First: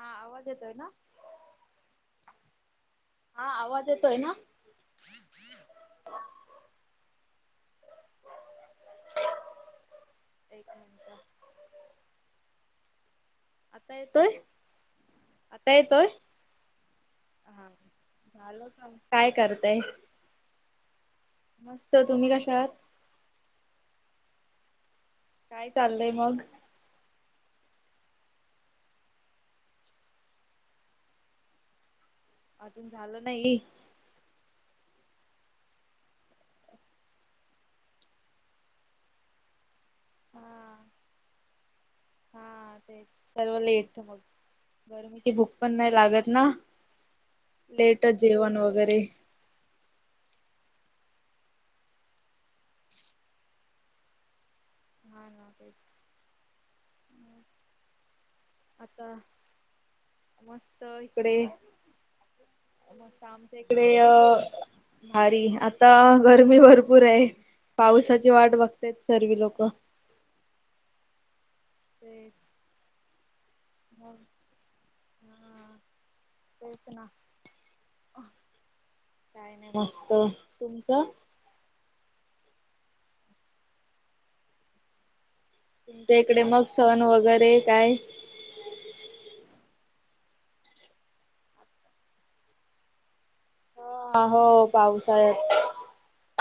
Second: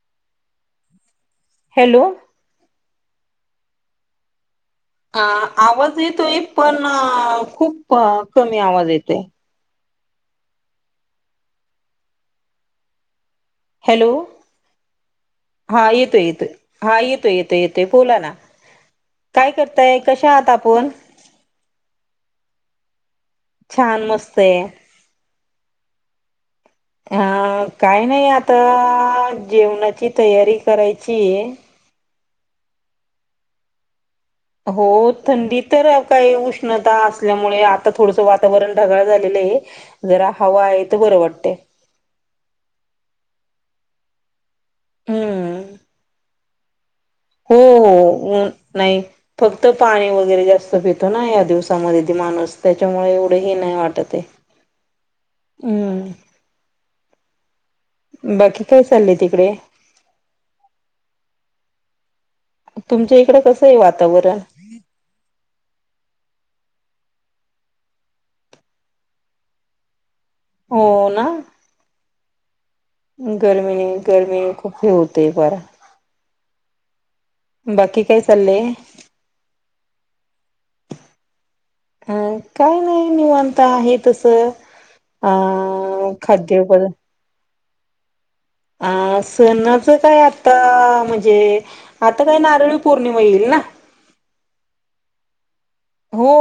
हा आवाज येतोय ना. हॅलो. हा आवाज येतोय ना? आं आवाज येतोय पण खूप कमी आवाज येतोय. एक मिनिट ता हॅलो येतोय हा येतोय येतोय हा येतोय येतोय येतोय हा येतोय बोला ना. काय करताय कशे आहात आपण? मस्त तुम्ही कशा आहात? छान मस्त आहे. काय चाललंय मग? हा काय नाही आता जेवणाची तयारी करायची आहे. अजून झालं नाही? हो थंडी तर काही उष्णता असल्यामुळे आता थोडसं वातावरण ढगाळ झालेलं आहे. जरा हवा हा. आहे तर बरं वाटतय. हा तेच सर्व लट मग गरमीची भूक पण हम्म नाही लागत ना हो लेटच ऊन जेवण वगैरे नाही फक्त पाणी वगैरे जास्त पितो ना या दिवसामध्ये त माणूस त्याच्यामुळे एवढ हे नाही वाटत आहे [unintelligible] ना तेच. हम्म बाकी काय आता चाललंय तिकडे? मस्त इकडे तुमच्या मस्त इकडं आमच्या कसं आहे इकडे अ वातावरण? भारी आता गरमी भरपूर आहे पावसाची वाट बघतेत सर्वी लोक होना [unintelligible] गर्मीने मग गर्मी खूप होतय फार [unintelligible] बाकी काय चाल्लय मस्त तुमचं अ काय नाही निवांत आहे तसं अ तुमच्या इकडे खाद्य मग पदार्थ सण वगैरे काय अ सणाच काय आता म्हणजे आता काय नारळी पौर्णिमा येईल ना ह हो पाऊसाळ्यात हो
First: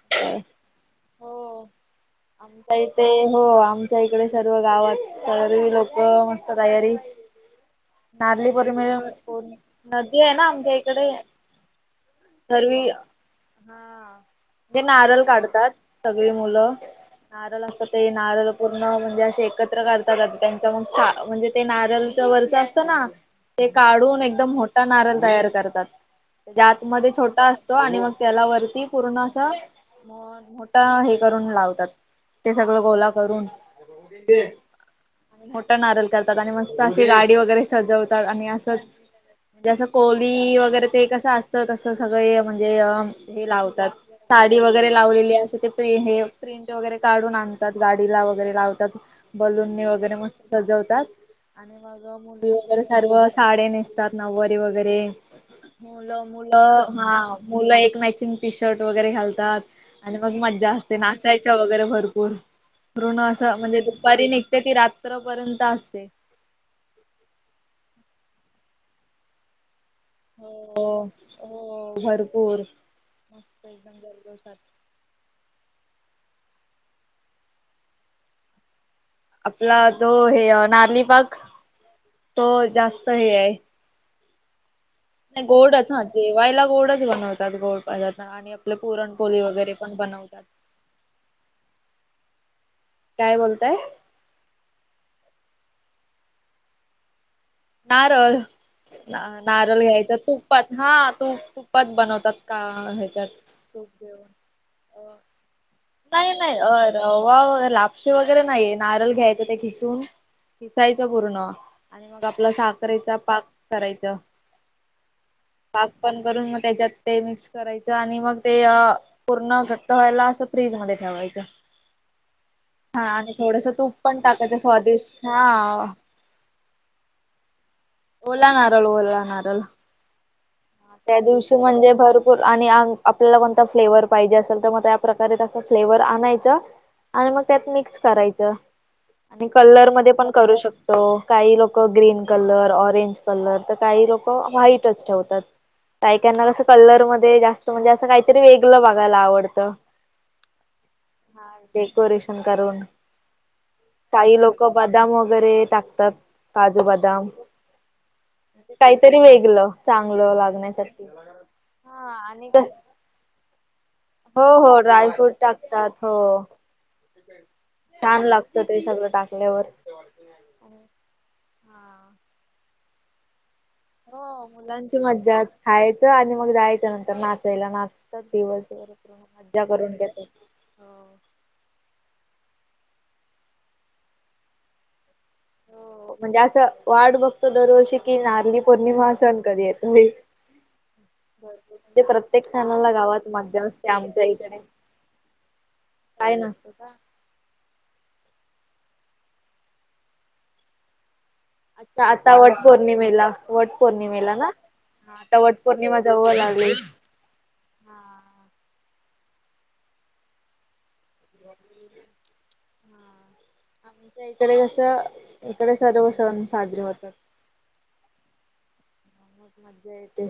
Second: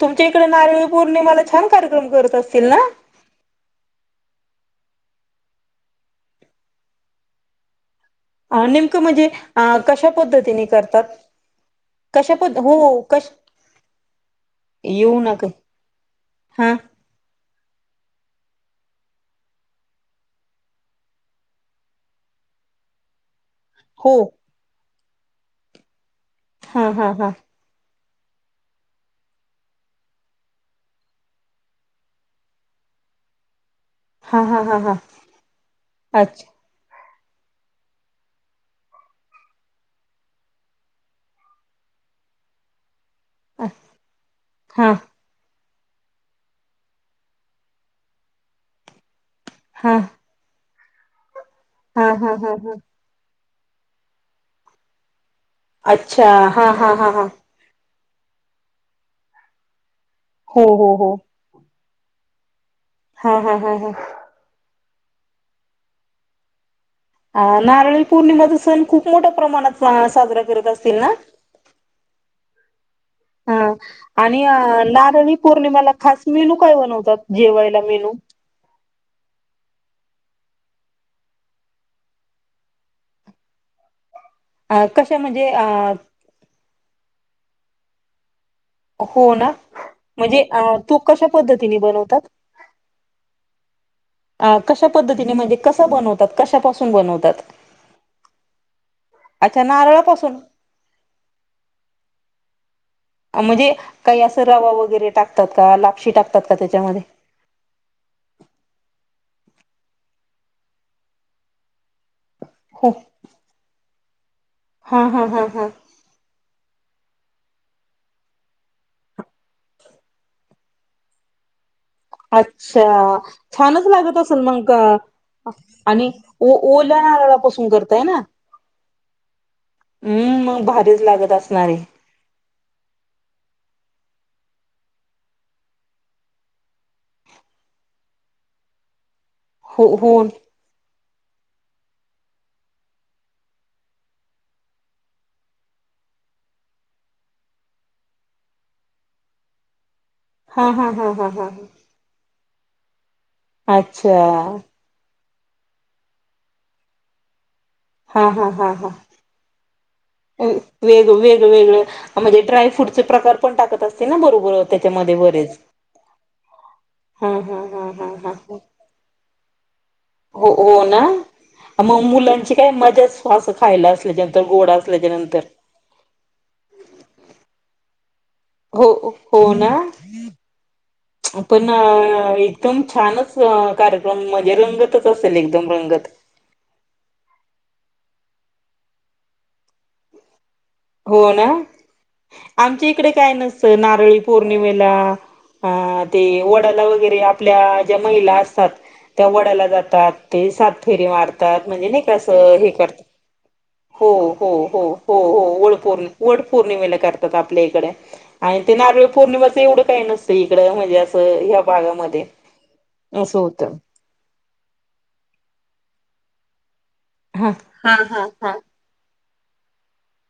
तुमच्या इकडे नारळी पौर्णिमाला छान कार्यक्रम करत असतील ना ते हो आम आमच्या इकडे सर्व गावात सर् लोक मस्त तयारी नारळी पौर्णिमेला नेमकं म्हणजे अ कशा नदी आहे ना पद्धतीने आमच्या करतात इकडे कशा पद कश ते येऊ नारळ नका काढतात सगळी हा मुलं नारळ असतात ते नारळ पूर्ण म्हणजे असे एकत्र करता जातात त्यांच्या मग सा म्हणजे ते नारळ वरच अस चना हो काढून एकदम मोठा नारळ तयार करतात जे हा आतमध्ये हा हा छोटा अस तो आणि मग त्याला वरती पूर्ण अस मोठा हे करून लावतात ते सगळं गोला करून हा हा हा हा मोठा नारळ करतात अच्छा आणि मस्त स्त अशी गाडी वगैरे सजवतात आणि असंच जे जसं कोली वगैरे ते कसं असतं तसं सगळे म्हणजे हे लावतात गाडी वगैरे हा लावलेली अस ते हे प्रिंट वगैरे काढून आणतात गाडीला वगैरे लावतात बलूननी हा वगैरे मस्त सजवतात आणि मग हा हा मुली हा हा वगैरे सर्व असं साड्या नेसतात नववारी वगैरे मुलं, मुलं हा मुलं एक मॅचिंग टी शर्ट वगैरे घालतात आणि मग हो मज्जा हो असते हो नाचायची वगैरे भरपूर ऋण हा हा असं हा म्हणजे दुपारी निघते ती रात्रपर्यंत असते आ नारळी पौर्णिमाचा सण खूप मोठ्या प्रमाणात आ साजरा करत असतील हो ना हो भरपूर मस्त हा एकदम आणि जरदोशात. नारणी पौर्णिमाेला खास मेनू काय बनवतात जेवायला मेनू आपला जो हे नारली पाक तो जास्त हे आहे अ कशा म नाही गोडच हा जेवायला गोडच बनवतात गोड पदार्थ आणि आप हो ना म्हणजे तू कशा पद्धतीने बनवतात काय बोलताय अ कशा पद्धतीने म्हणजे कसा बनवतात कशापासून बनवतात नारळ. अच्छा नारळ घ्यायचा नारळापासून तूप प हा. तूप तुपात बनवतात का ह्याच्यात म्हणजे तूप काही घेऊन. असं रवा वगैरे टाकतात का लापशी टाकतात का त्याच्यामध्ये? [unintelligible] लापशी वगैरे नाहीये नारळ घ्यायचा ते खिसून खिसायचं पूर्ण आणि मग आपला हो साखरेचा पाक करायच. हा हा हा हा. पाक पण करून मग त्याच्यात ते मिक्स करायचं आणि मग ते अ पूर्ण घट्ट व्हायला असं फ्रीज मध्ये ठेवायचं. हा अच्छा आणि थोडस छानच तूप लागत पण असल? टाकायचं मग स्वादिष्ट हा आणि. ओ-ओला नारळापासून करत ओला नारळ ओला नारळ. हम्म. मग भा त्या दिवशी म्हणजे भर पूर आणि आ-आपल्याला कोणता फ्लेवर पाहिजे असेल तर मग त्या प्रकारे तसं फ्लेवर आणायच. आणि मग त्यात मिक्स करायच आणि हो कलर मध्ये हो पण करू शकतो. तो. काही लोक ग्रीन कलर, ऑरेंज कलर तर काही लोक व्हाईटच ठेवतात. काही काहींना कसं कलर मध्ये जास्त म्हणजे असं काहीतरी वेगळ बघायला आवडतं. हा हा हा हा हा हा. डेकोरेशन करून. अच्छा काही लोक बदाम वगैरे टाकतात काजू बदाम. हा काहीतरी वेगळ चांगलं. लागण्यासाठी वेग-वेगळ वेगळं हा म्हणजे आणि कस ड्रायफ्रूटचे प्रकार पण टाकत असतील ना हो बरोबर हो त्याच्यामध्ये ड्रायफ्रूट बरेच? टाकतात हो हा हा हा हा छान हा लागत ते सगळं टाकल्यावर. हो हो ना. मग हा मुलांची काय मजाच. आसं खायला असल्याचनंतर हो गोड मुलांची असल्याच्यानंतर. मज्जाच खायचं आणि मग जायचं नंतर नाचायला नाचत दिवसभर हो हो मज्जा ना करून घेत. पण एकदम छानच कार्यक्रम म्हणजे रंगतच असेल एकदम रंगत. हो म्हणजे असं वाट बघतो दरवर्षी की नारली पौर्णिमा सण कधी येतोय. हो ना. प्रत्येक आमच्या सणाला इकडे गावात काय मज्जा नसतं असते नारळी आमच्या इकडे पौर्णिमेला अ ते काय नसतं वडाला का. वगैरे आप आपल्या ज्या महिला असतात त्या वडाला जातात ते सात फेरी मार तात म्हणजे नाही अच्छा का आस आता वट हे करतात. पौर्णिमेला वट हो पौर्णिमेला ना हो हो हा हो आता हो वट वळ पौर्णिमा पोर्णिमा जवळ वड लागली. पौर्णिमेला करतात आपल्या इकडे आणि ते नारळी पौर्णिमाच एवढं काही नसते इकडे म्हणजे असं या भागामध्ये असं होत. आ इकडे कस इकडे सर्व सण साजरे होतात. ह हा हा हा. म मज्जा येते.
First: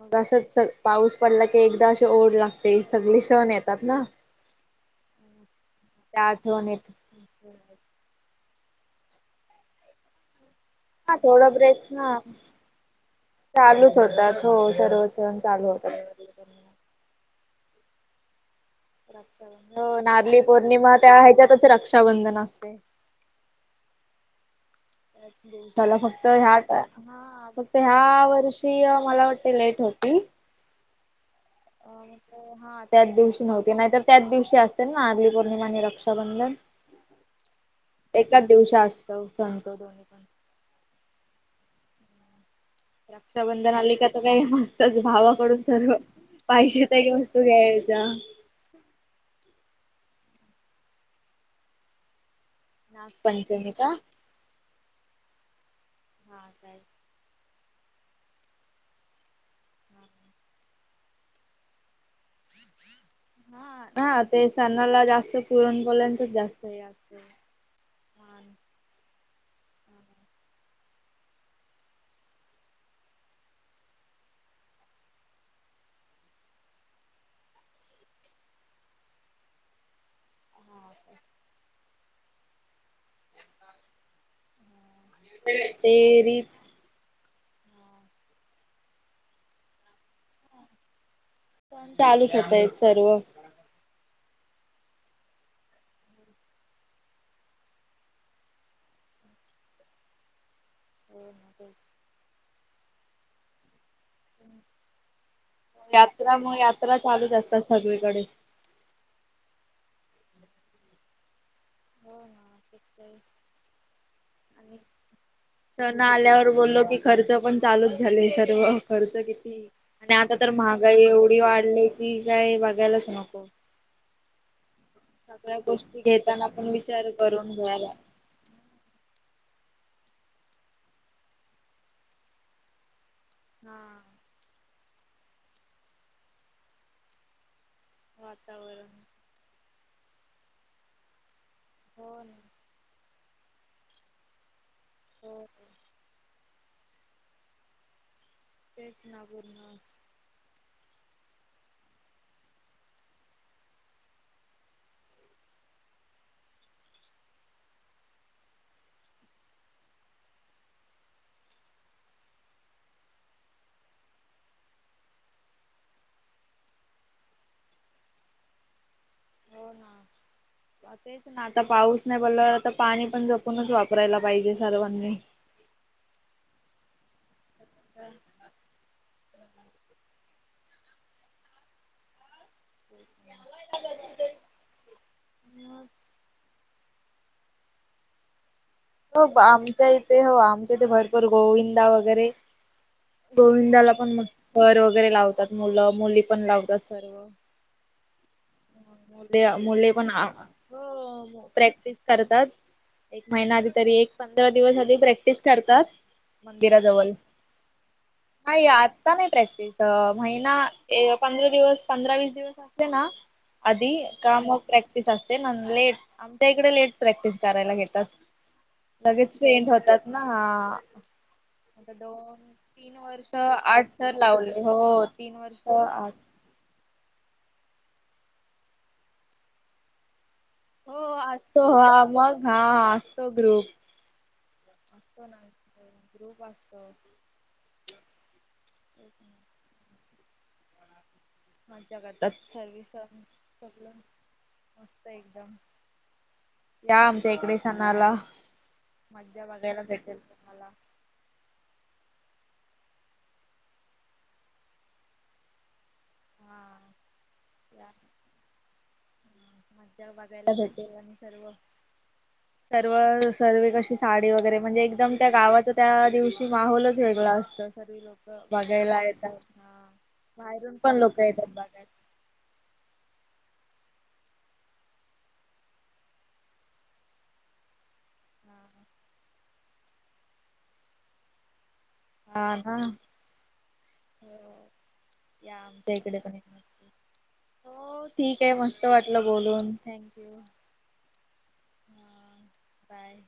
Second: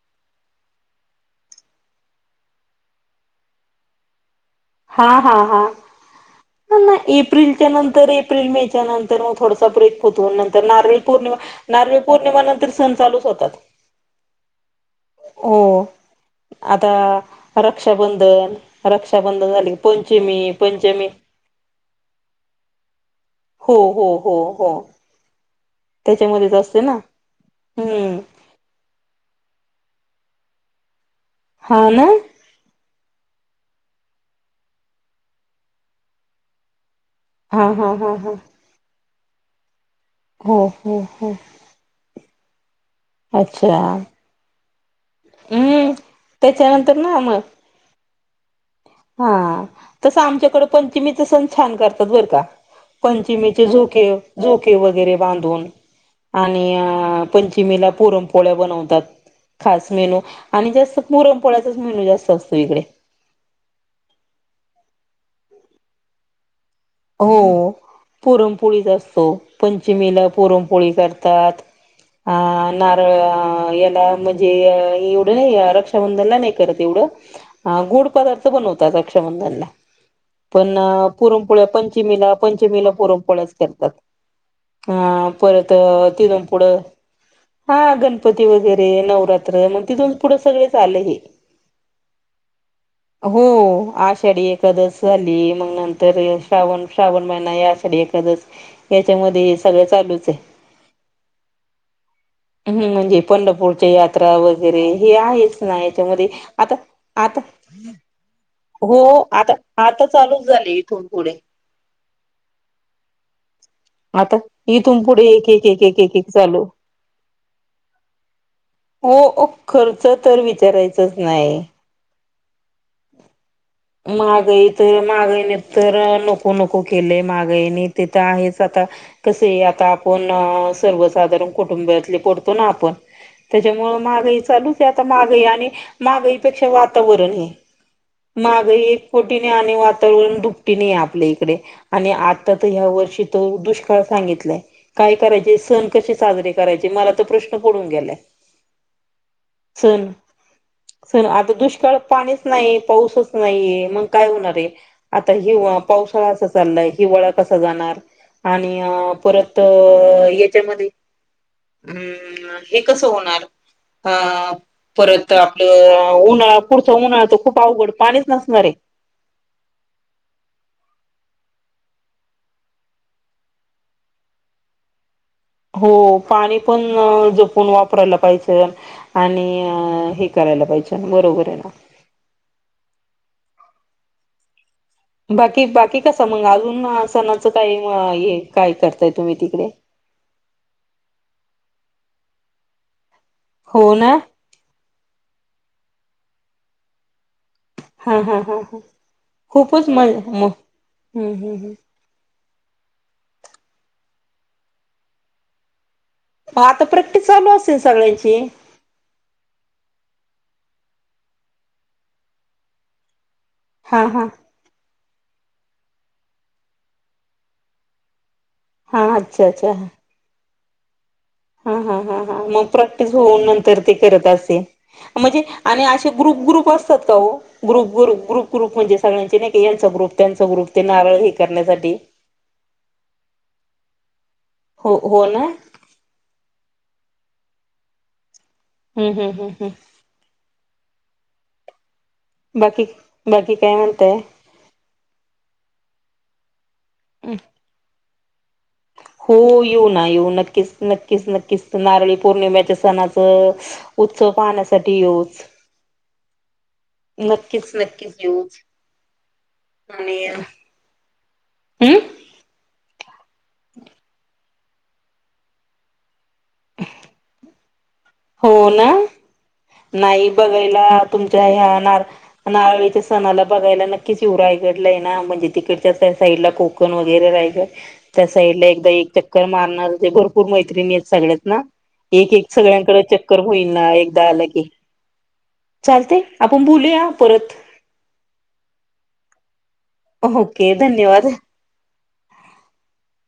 मग असं पाऊस पडला की एकदा अशी ओढ लागते सगळी सण येतात ना. [inaudible] हा हा हा. त्या आठवनीत नाही एप्रिलच्या नंतर एप्रिल मे च्या नंतर मग थोडासा ब्रेक होतो नंतर नारळी हा पौर्णिमा. थोडा ब्रेक नारळी हा पौर्णिमा नंतर सण चालूच होतात. चालूच होतात हो सर्व सण चालू हो. होतात. आता रक्षाबंधन रक्षाबंधन झाले हो पंचमी नारली पौर्णिमा पंचमी त्या ह्याच्यातच रक्षाबंधन असते. हो हो हो हो. त्याला फक्त त्याच्यामध्येच ह्या असते ना फक्त हम्म ह्या वर्षी ती मला वाटती लेट होती. हा ना. हा त्याच दिवशी नव्हती नाहीतर त्याच दिवशी असतील ना नारली पौर्णिमा आणि रक्षाबंधन. हा हा हा हा एकाच दिवशी असतो सण दोन्ही पण. हो हो हो. रक्षाबंधन अच्छा आली कि आता काय नसतं. तसं भावाकडून हम्म सर्व पाहिजे त्याच्यानंतर त्या ना मग वस्तू घ्यायच्या. हा तसं आमच्याकडे पंचमीचा सण छान करतात बरं का. पंचमीचे नागपंचमी का हा झोके झोके वगैरे बांधून. आणि काय पंचमीला पुरणपोळ्या बनवतात. खास मेनू आणि जास्त पुरणपोळ्याचाच मेनू जास्त असतो इकडे. हा हा ते सणाला जास्त पुरणपोलांचच जास्त हे असतं. हो पुरणपोळीच असतो पंचमीला पुरणपोळी करतात. अ नारळ याला म्हणजे एवढं नाही रक्षाबंधनला नाही करत एवढं. अ गोड पदार्थ बनवतात रक्षाबंधनला पण पुरणपोळी पोळ्या पंचमीला पंचमीला पुरणपोळ्याच करतात अ परत ते तिथून रीत पुढं. हा गणपती वगैरे नवरात्र मग तिथून पुढं सगळेच आले हे. सण चालूच होताय सर्व हो आषाढी एकादशी झाली मग नंतर श्रावण श्रावण महिना या आषाढी एकादश याच्यामध्ये हे सगळं चालूच आहे हो हम्म म्हणजे पंढरपूरच्या यात्रा वगैरे हे आहे. नाही तर मध्ये यात्रा मग आता यात्रा चालूच आता असतात सगळीकडे हो आता आता चालूच झाले इथून पुढे हो ना ठीक आहे आता आणि इथून पुढे एक एक एक एक सण एक एक आल्यावर चालू बोललो की खर्च पण चालूच झाले सर्व खर्च हो किती खर्च आणि आता तर महागाई विचारायचंच एवढी नाही. वाढली की काय बघायलाच नको. महागाई तर महागाईने सगळ्या तर गोष्टी घेताना नको पण नको विचार केले करून माहागाईनी घ्यायला ते ते तर आहेच आता कसे आता आपण सर्वसाधारण कुटुंबातले पडतो ना आपण. त्याच्यामुळे हा महागाई चालूच आहे आता माहागाई आणि महागाईपेक्षा वातावरण हे माहागाईही वातावरण एक पटीने आणि वातावरण दुपटीने आहे आपल्या इकडे आणि हो ना आता तर ह्या वर्षी तो दुष्काळ सांगितलाय काय हो करायचे सण कसे साजरे करायची मला तो प्रश्न पडून गेलाय. तेच ना बर ना [unintelligible] सण सण आता दुष्काळ पाणीच नाही पाऊसच नाहीये मग काय होणार आहे. आता हि पावसाळा असा चाललाय हिवाळा कसा जाणार? आणि परत याच्यामध्ये हम्म हे कसं होणार? हा परत आपलं उन्हाळा पुढचा उन्हाळा तो खूप अवघड पाणीच नसणार आहे. हो ना. तेच ना. आता पाऊस नाही पडलं तर पाणी पण जपूनच वापरायला पाहिजे सर्वांनी. हो. पाणी पण जपून वापरायला पाहिजे. आणि हे करायला पाहिजे. बरोबर आहे. [unintelligible] बाकी बाकी कसा मग अजून सणाचं काही काय करत हो आमच्या इथे हो आमच्या इथे भरपूर गोविंदा वगैरे गोविंदाला हो पण ना. मस्त पर वगैरे लावतात मुलं मुली पण लावतात सर्व हां हां हां हां. मुले मुले खूपच पण मजा म हम हो हम. प्रॅक्टिस करतात. एक महिना आधी तरी एक पंधरा दिवस आधी प्रॅक्टिस करतात. मग आता मंदिराजवळ. प्रॅक्टिस चालू असेल सगळ्यांची नाही आत आता नाही प्रॅक्टिस. महिना ए पंधरा दिवस पंधरा वीस दिवस असते ना आधी हा हा का मग प्रॅक्टिस असते ना लेट आमच्या इकडे लेट प्रॅक्टिस करायला घेतात. हा लगेच अच्छा [unintelligible] अच्छा होतात ना. हा. हा हा ह दोन हां. मग तीन प्रत्येक वर्ष होऊन नंतर आठ ते तर करत असते. लावले हो तीन म्हणजे वर्ष आणि असे आठ ग्रुप ग्रुप अस असता ओ. ग्रुप ग्रुप ग्रुप ग्रुप म्हणजे सळ्यांचे नाही का यांचा ग्रुप त्यांच ग्रुप. ते हो नारळ हे असतो करण्यासाठी. हा मग हा. असतो ग्रुप. हो हो असतो ना. हम्म हम. ग्रुप असतो. हम् हम् हम् हम. मज्जा करतात. बाकी सर्विस बाकी काय सगळ म्हणताय मस्त एकदम. या आमच्या इकडे सणाला. हो मज्जा बघायला येऊ ना भेटेल येऊ तुम्हाला नक्कीच नक्कीच नक्कीच. तर नारळी पौर्णिमेच्या सणाचा उत्सव पाहण्यासाठी येऊच. हा नक्कीच नक्कीच येऊच. माझ्या आणि बाब्याला हम् भेटेल आणि सर्व. सर्व सर्वे कशी साडी वगैरे म्हणजे एकदम त्या गावाच त्या दिवशी माहोलच वेगळा असतो. [unintelligible] हो ना. नाही बाहेरून पण बघायला लोक तुमच्या येतात या बघायला नार नारळीच्या सणाला बघायला नक्कीच येऊ रायगडला आहे ना म्हणजे तिकडच्या साईडला कोक कोकण वगैरे राहिलं. त्या साईड ला एकदा एक चक्कर मारणारच आहे. भरपूर मैत्रिणी आहेत सगळ्यात ना एक एक हा हा ना सगळ्यांकडे चक्कर होईल ना एकदा आले की. या आमच्या इकडे चालते आपण पण बोलूया परत. हो ठीक आहे. मस्त वाटलं बोलून. थँकू! ओके धन्यवाद! हा. बाय.